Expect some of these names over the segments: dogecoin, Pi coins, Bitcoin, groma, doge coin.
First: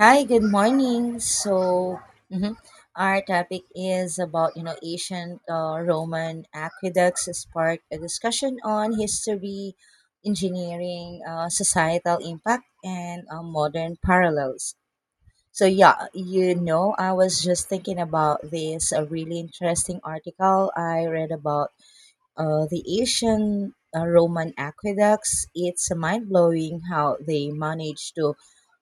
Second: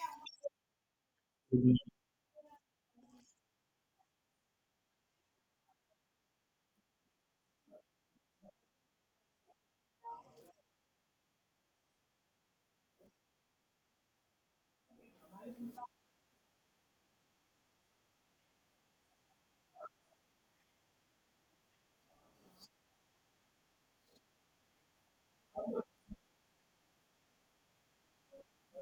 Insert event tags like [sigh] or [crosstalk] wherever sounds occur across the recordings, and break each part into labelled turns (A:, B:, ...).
A: Hi, good morning. Mhm, our topic is about, you know, ancient Roman aqueducts sparked a discussion on history, engineering, societal impact, and modern parallels. You know, I was just thinking about this a really interesting article I read about the ancient Roman aqueducts. It's mind blowing how they managed to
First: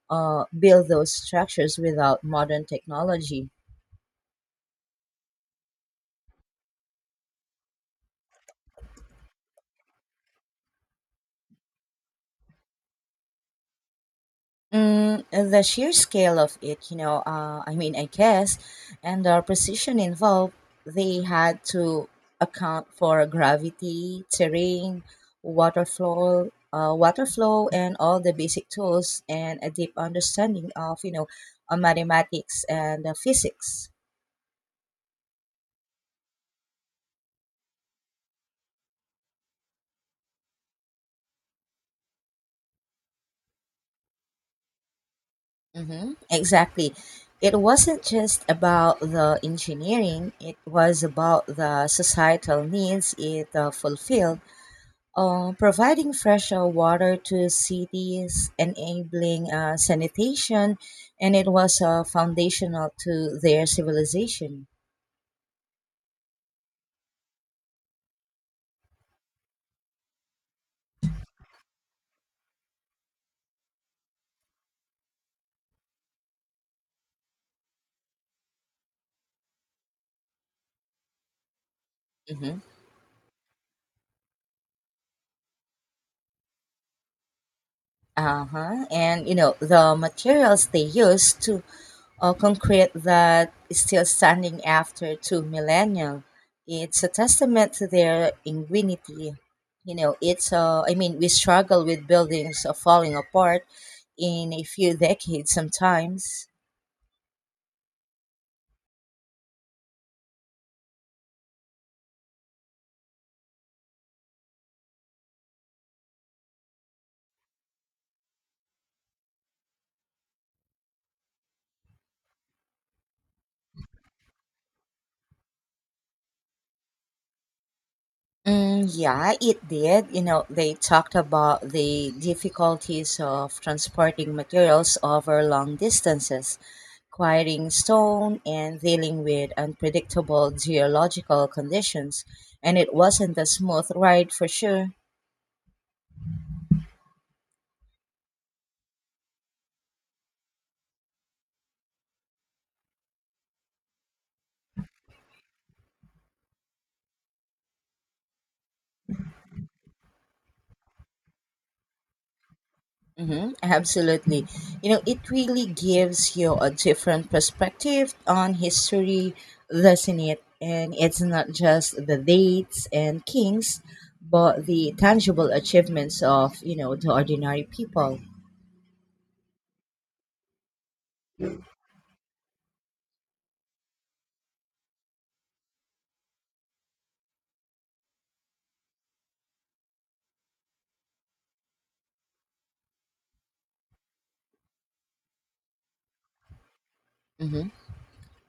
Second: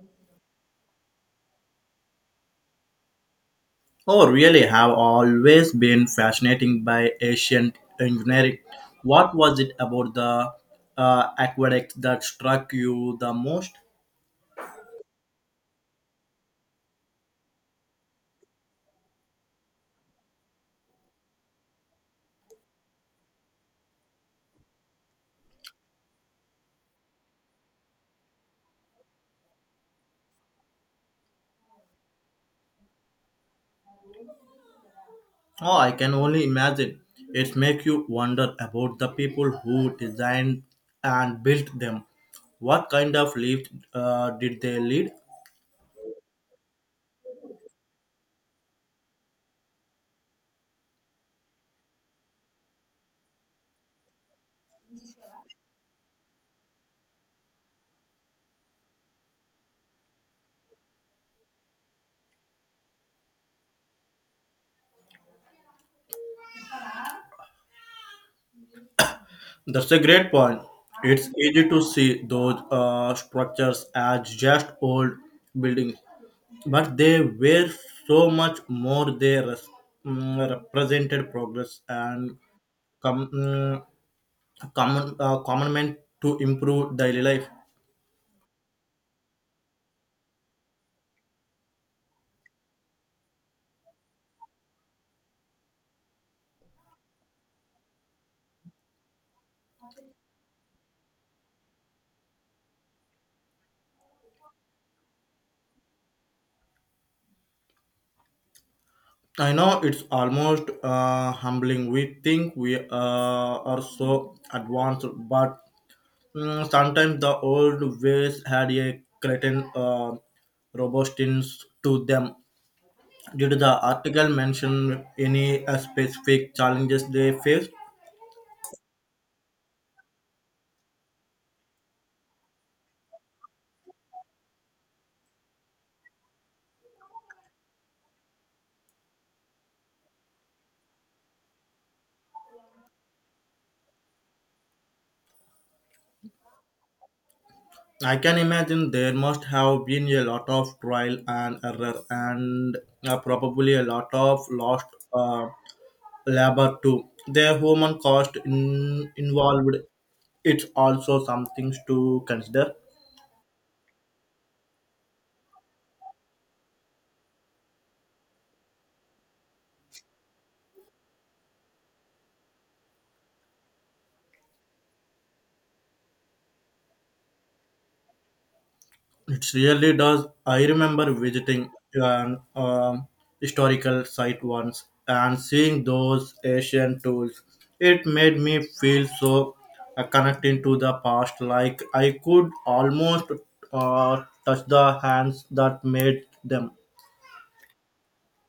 A: build those structures without modern technology.
B: Oh, really have always been fascinating by ancient engineering. What was it about the aqueduct that struck you the most?
A: Mm, the sheer scale of it, you know, and the precision involved, they had to account for gravity, terrain, water flow, and all the basic tools and a deep understanding of, you know, on mathematics and physics.
B: Oh, I can only imagine. It makes you wonder about the people who designed and built them. What kind of life did they lead?
A: Mm-hmm. Exactly. It wasn't just about the engineering, it was about the societal needs it fulfilled. Providing fresh water to cities, enabling sanitation, and it was foundational to their civilization.
B: That's a great point. It's easy to see those structures as just old buildings, but they were so much more represented progress and
A: Hmm.
B: com- mm, common commandment to improve daily life.
A: Uh-huh. And you know, the materials they used to concrete that is still standing after two millennia. It's a testament to their ingenuity. You know, we struggle with buildings falling apart in a few decades sometimes.
B: I know it's almost humbling. We think we are so advanced, but sometimes the old ways had a certain robustness to them. Did the article mention any specific challenges they faced?
A: Mm, yeah, it did. You know, they talked about the difficulties of transporting materials over long distances, quarrying stone, and dealing with unpredictable geological conditions. And it wasn't a smooth ride for sure.
B: I can imagine there must have been a lot of trial and error, and probably a lot of lost uh, labor too. The human cost involved, it's also something to consider.
A: Mm-hmm, absolutely. You know, it really gives you a different perspective on history, doesn't it? And it's not just the dates and kings, but the tangible achievements of, you know, the ordinary people.
B: It really does. I remember visiting an historical site once and seeing those ancient tools. It made me feel so connected to the past, like I could almost touch the hands that made them.
A: Mm-hmm.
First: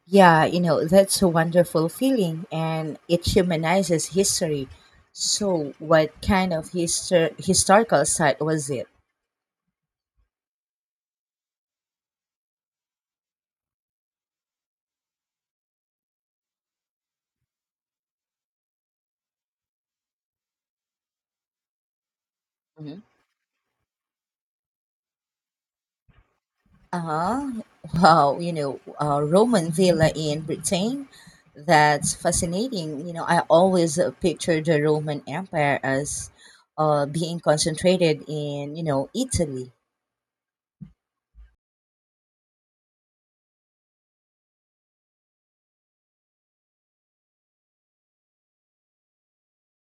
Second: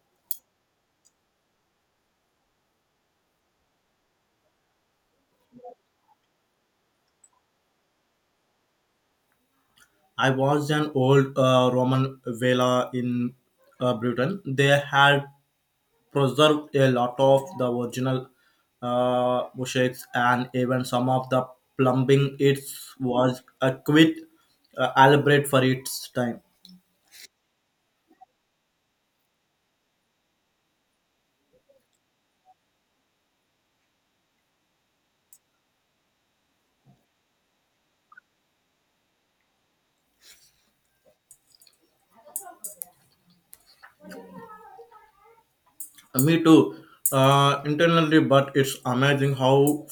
A: Yeah, you know, that's a wonderful feeling and it humanizes history. So, what kind of historical site was it?
B: I was an old Roman villa in Britain. They had preserved a lot of the original mosaics and even some of the plumbing. It was a quite elaborate for its time.
A: Uh-huh. Wow, you know, Roman Villa in Britain. That's fascinating. You know, I always pictured the Roman Empire as being concentrated in, you know, Italy.
B: Me too, internally, but it's amazing how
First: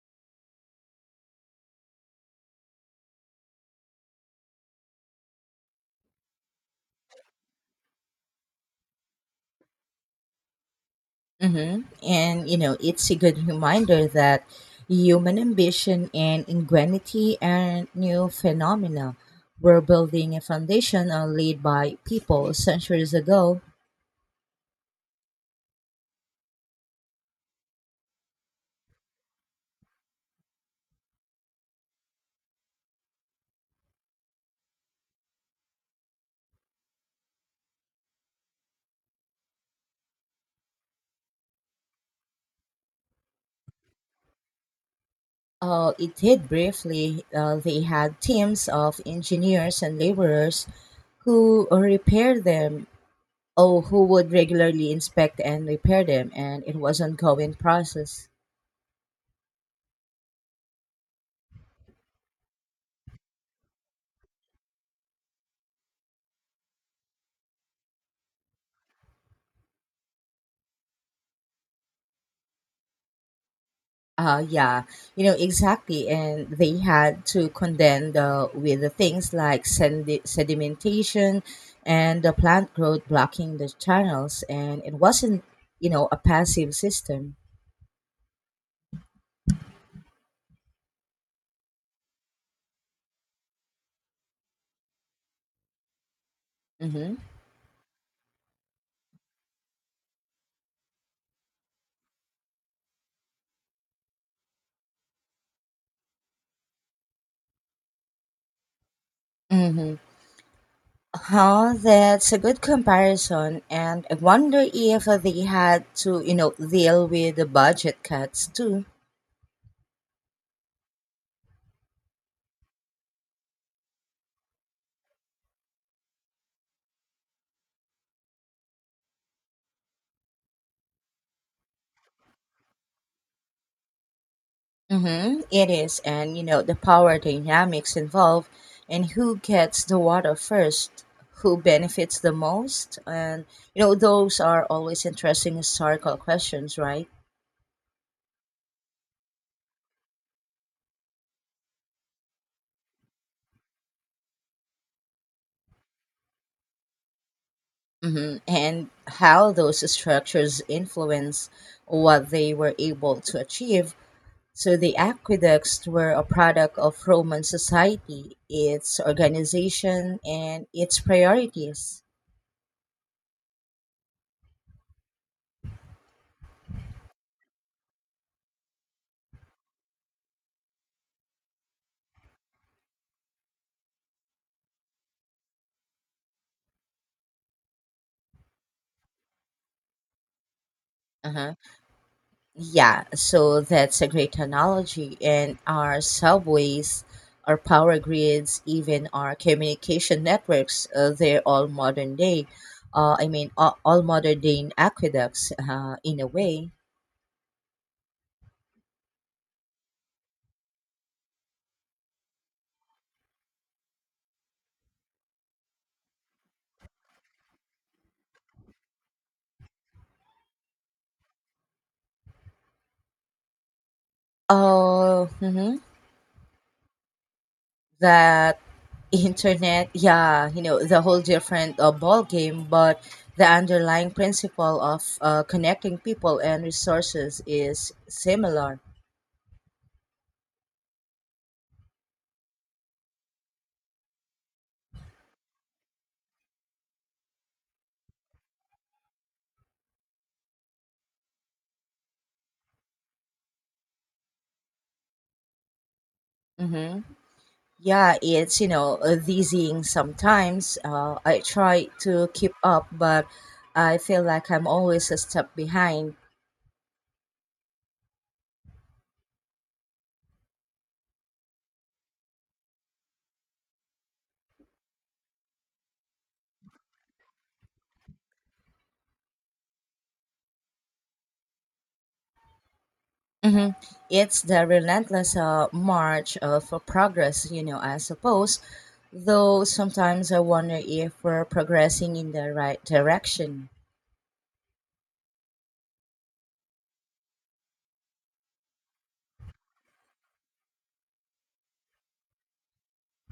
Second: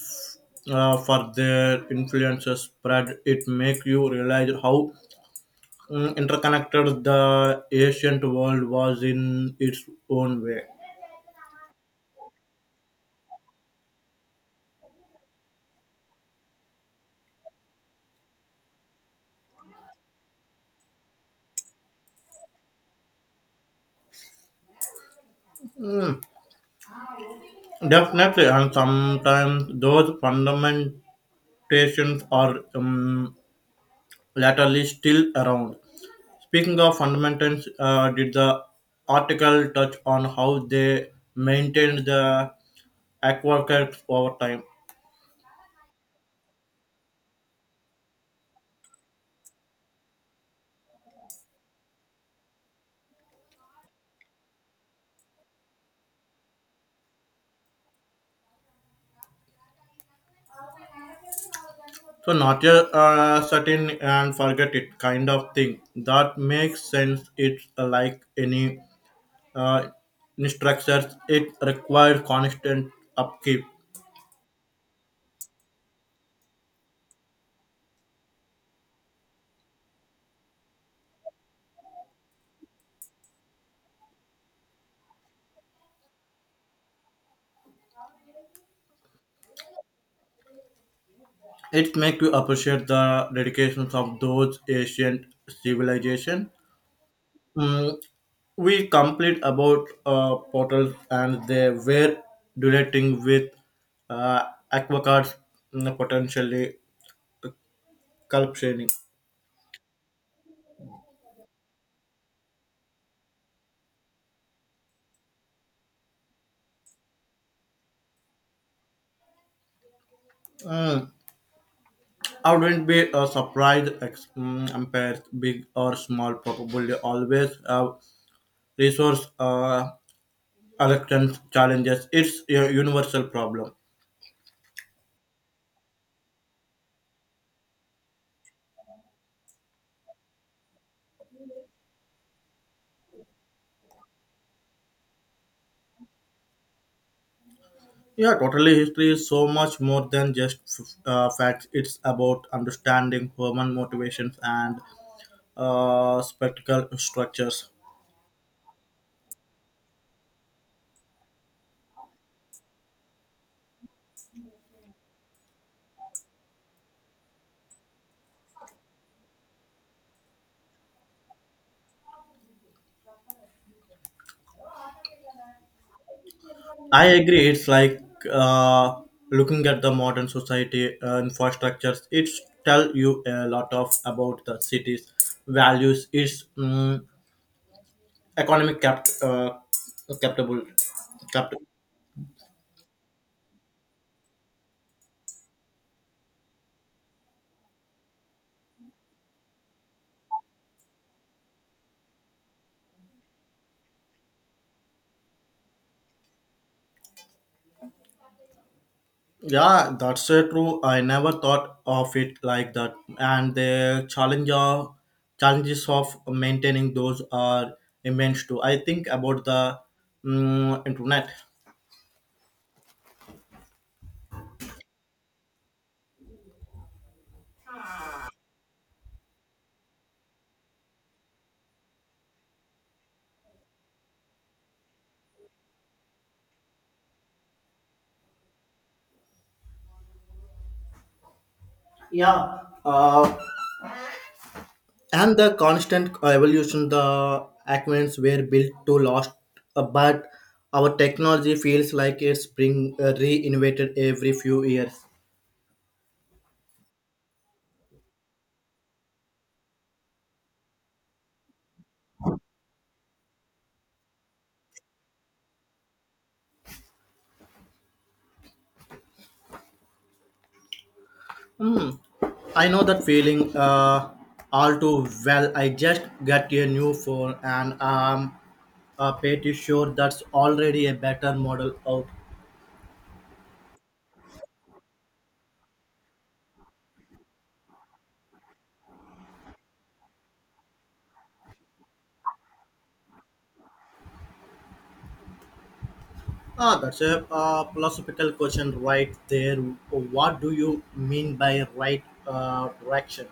B: for their influences spread. It make you realize how interconnected the ancient world was in its own way.
A: Hmm. And, you know, it's a good reminder that human ambition and ingenuity and new phenomena were building a foundation laid by people centuries ago.
B: Definitely, and sometimes those fundamental adaptations are latterly still around. Speaking of fundamentals, did the article touch on how they maintained the aquaculture over time?
A: It did briefly. They had teams of engineers and laborers who repaired them, or who would regularly inspect and repair them, and it was ongoing process.
B: So not just set in and forget it kind of thing. That makes sense. It's like any uh, structures. It requires constant upkeep.
A: Yeah, you know exactly, and they had to contend with the things like sedimentation and the plant growth blocking the channels, and it wasn't, you know, a passive system.
B: It makes you appreciate the dedications of those ancient civilization.
A: Mm-hmm.
B: Mm, we complained about portals and they were dilating with uh, aquacards, potentially corruption.
A: Mm-hmm. Huh, that's a good comparison, and I wonder if they had to, you know, deal with the budget cuts too.
B: Mm, I wouldn't be surprised. Empires, big or small, probably always have resource allocation challenges. It's a universal problem.
A: Mm-hmm, it is, and you know, the power dynamics involved, and who gets the water first, who benefits the most, and you know, those are always interesting historical questions, right?
B: Yeah, totally. History is so much more than just facts. It's about understanding human motivations and spectacle structures.
A: Mm-hmm, and how those structures influence what they were able to achieve. So the aqueducts were a product of Roman society, its organization, and its priorities.
B: I agree. It's like uh, looking at the modern society infrastructures. It's tell you a lot of about the city's values, its economic capable
A: Uh-huh.
B: cap.
A: Yeah, so that's a great analogy. And our subways, our power grids, even our communication networks, they're all modern day. All modern day aqueducts in a way.
B: Yeah, that's so true. I never thought of it like that. And challenges of maintaining those are immense too. I think about the internet.
A: Mhm. that [laughs] Internet, yeah, you know, the whole different ball game, but the underlying principle of connecting people and resources is similar.
B: Yeah, uh, and the constant evolution, the acquaintances were built to last, but our technology feels like it's being reinvented every few years.
A: Hmm. Yeah, it's you know dizzying sometimes. I try to keep up, but I feel like I'm always a step behind.
B: Hmm. I know that feeling all too well. I just got a new phone and I'm pretty sure that's already a better model out.
A: Hmm. It's the relentless march of progress, you know, I suppose. Though sometimes I wonder if we're progressing in the right direction.
B: Ah, that's a philosophical question right there. What do you mean by right direction?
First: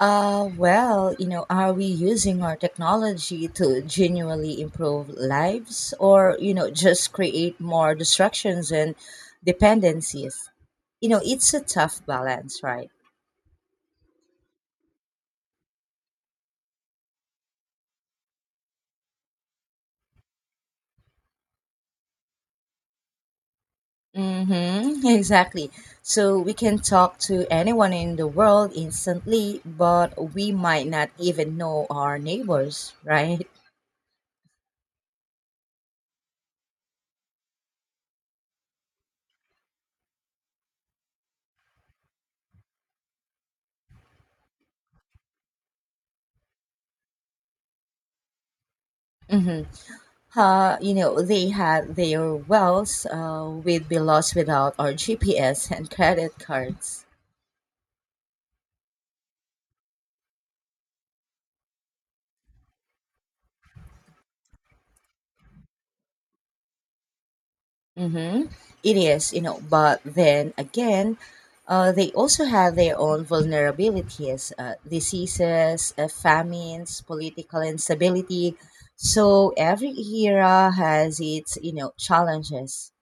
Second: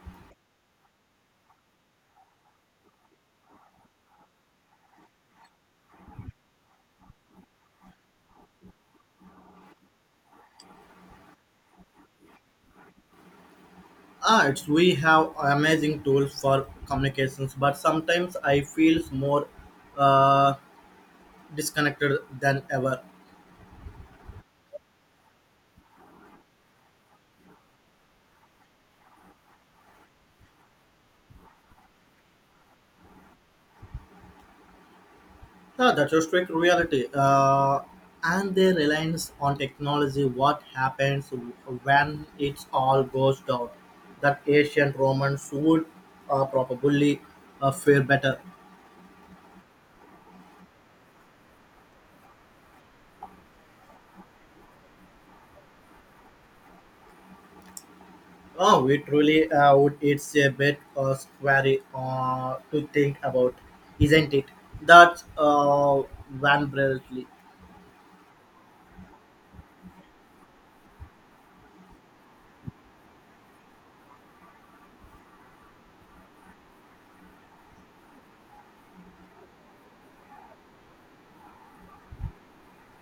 A: Well, you know, are we using our technology to genuinely improve lives or, you know, just create more distractions and dependencies? You know, it's a tough balance, right?
B: Ah, it's we have amazing tools for communications, but sometimes I feel more uh, disconnected than ever.
A: Mm-hmm, [laughs] exactly. So we can talk to anyone in the world instantly, but we might not even know our neighbors, [laughs] right?
B: Yeah, that's a strict reality. And their reliance on technology, what happens when it all goes down? That ancient Romans would probably fare better.
A: Mm-hmm. You know, they had their wells. We'd be lost without our GPS and credit cards.
B: Oh, it really would. It's a bit scary to think about, isn't it? That's Van Breltley.
A: Mm-hmm. It is, you know, but then again, they also have their own vulnerabilities, diseases, famines, political instability. So every era has its, you know, challenges.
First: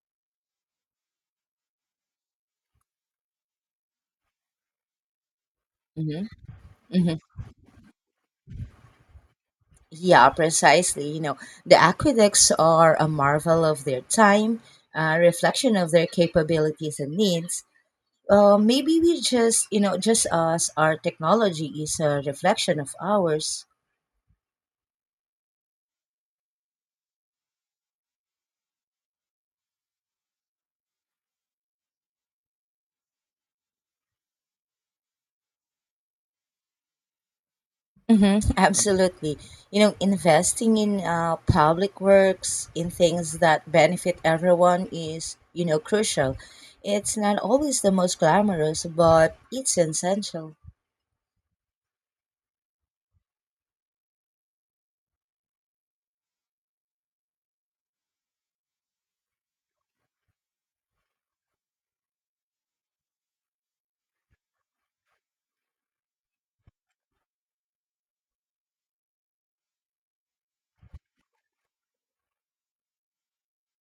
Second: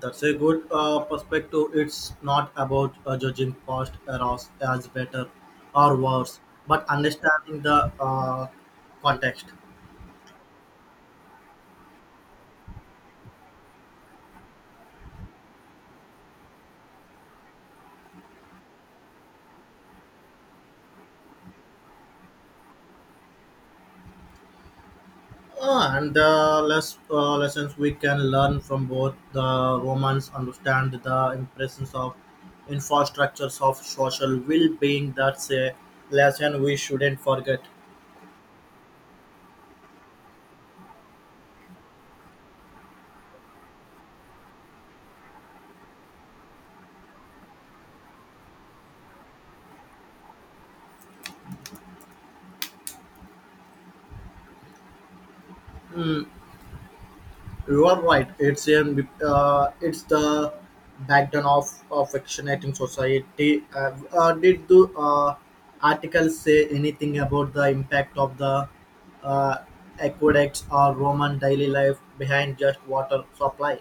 B: That's a good perspective. It's not about judging past errors as better or
A: Mm-hmm.
B: worse, but
A: Mm-hmm.
B: understanding the context.
A: Yeah, precisely. You know, the aqueducts are a marvel of their time, a reflection of their capabilities and needs. Maybe we just us, our technology is a reflection of ours.
B: Ah, and the lessons we can learn from both the Romans understand the importance of infrastructures of social well-being. That's a lesson we shouldn't forget.
A: Hmm, absolutely. You know, investing in public works, in things that benefit everyone is, you know, crucial. It's not always the most glamorous, but it's essential.
B: Mm, you are right. It's the backbone of affectionating society. Did the article say anything about the impact of the uh, aqueducts or Roman daily life behind just water supply?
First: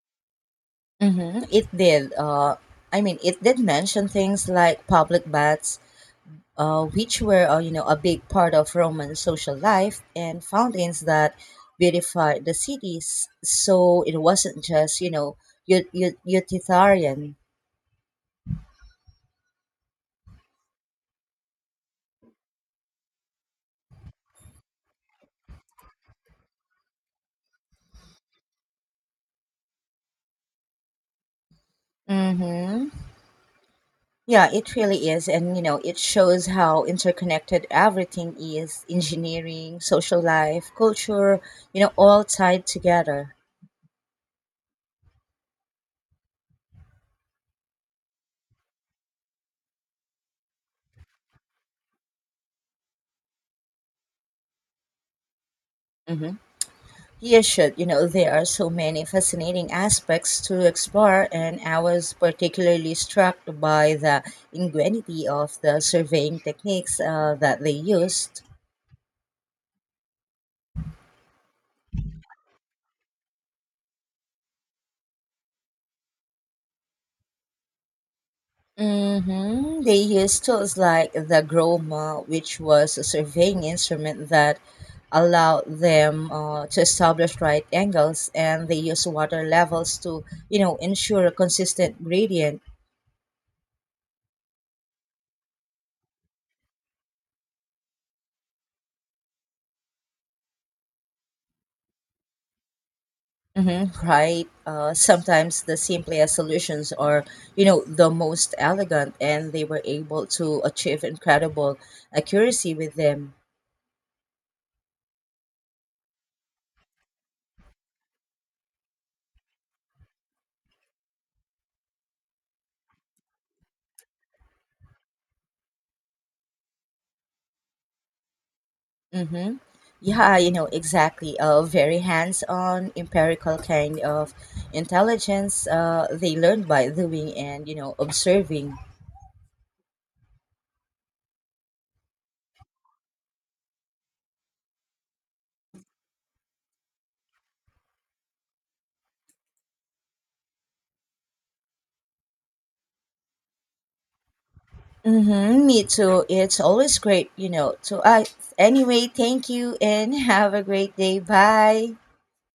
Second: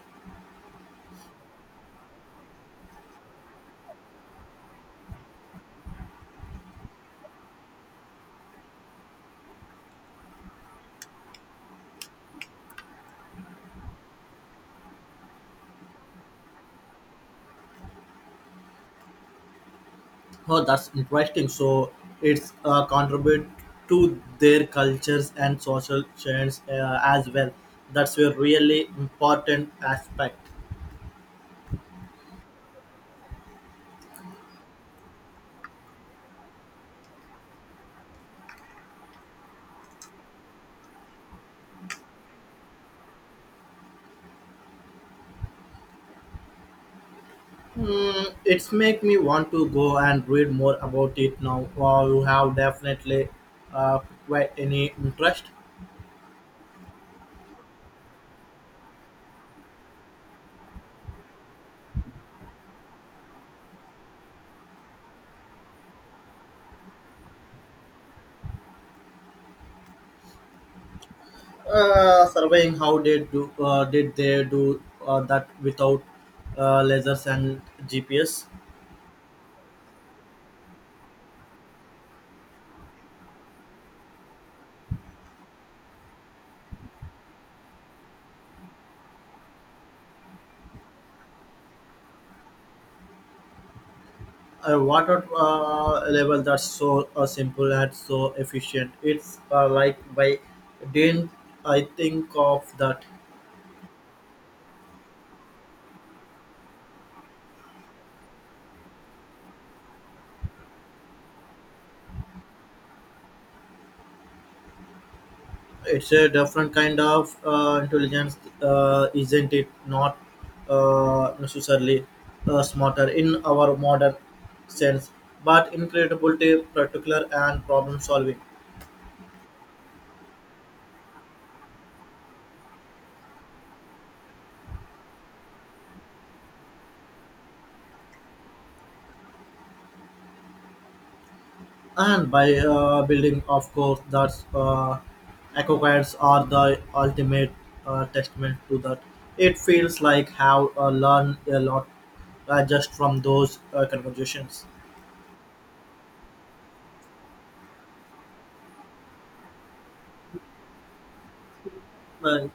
A: Hmm. It did. It did mention things like public baths, which were, you know, a big part of Roman social life, and fountains that beautified the cities. So it wasn't just, you know, utilitarian.
B: Oh, that's interesting. So it's contribute to their cultures and social change as well. That's a really important aspect.
A: Mm-hmm. Yeah, it really is. And, you know, it shows how interconnected everything is engineering, social life, culture, you know, all tied together.
B: Hmm, it's make me want to go and read more about it now. Wow, you have definitely uh, quite any interest.
A: Hmm. You should, you know, there are so many fascinating aspects to explore. And I was particularly struck by the ingenuity of the surveying techniques that they used.
B: Surveying how they do did they do that without lasers and GPS?
A: Mm-hmm. They used tools like the groma, which was a surveying instrument that allowed them to establish right angles, and they used water levels to, you know, ensure a consistent gradient.
B: A water level that's so simple and so efficient. It's like by didn't I think of that?
A: Mm-hmm. Right. Sometimes the simplest solutions are, you know, the most elegant, and they were able to achieve incredible accuracy with them.
B: It's a different kind of intelligence, isn't it? Not necessarily smarter in our modern sense, but incredible, particular, and problem solving.
A: Mm-hmm. Yeah, you know, exactly. A very hands-on, empirical kind of intelligence they learn by doing and, you know, observing.
B: And by building, of course, that's aquacards are the ultimate testament to that. It feels like have learned a lot just from those conversations.
A: Mm-hmm. Me too. It's always great, you know. So, I Anyway, thank you and [laughs] have a great day. Bye.
B: Uh,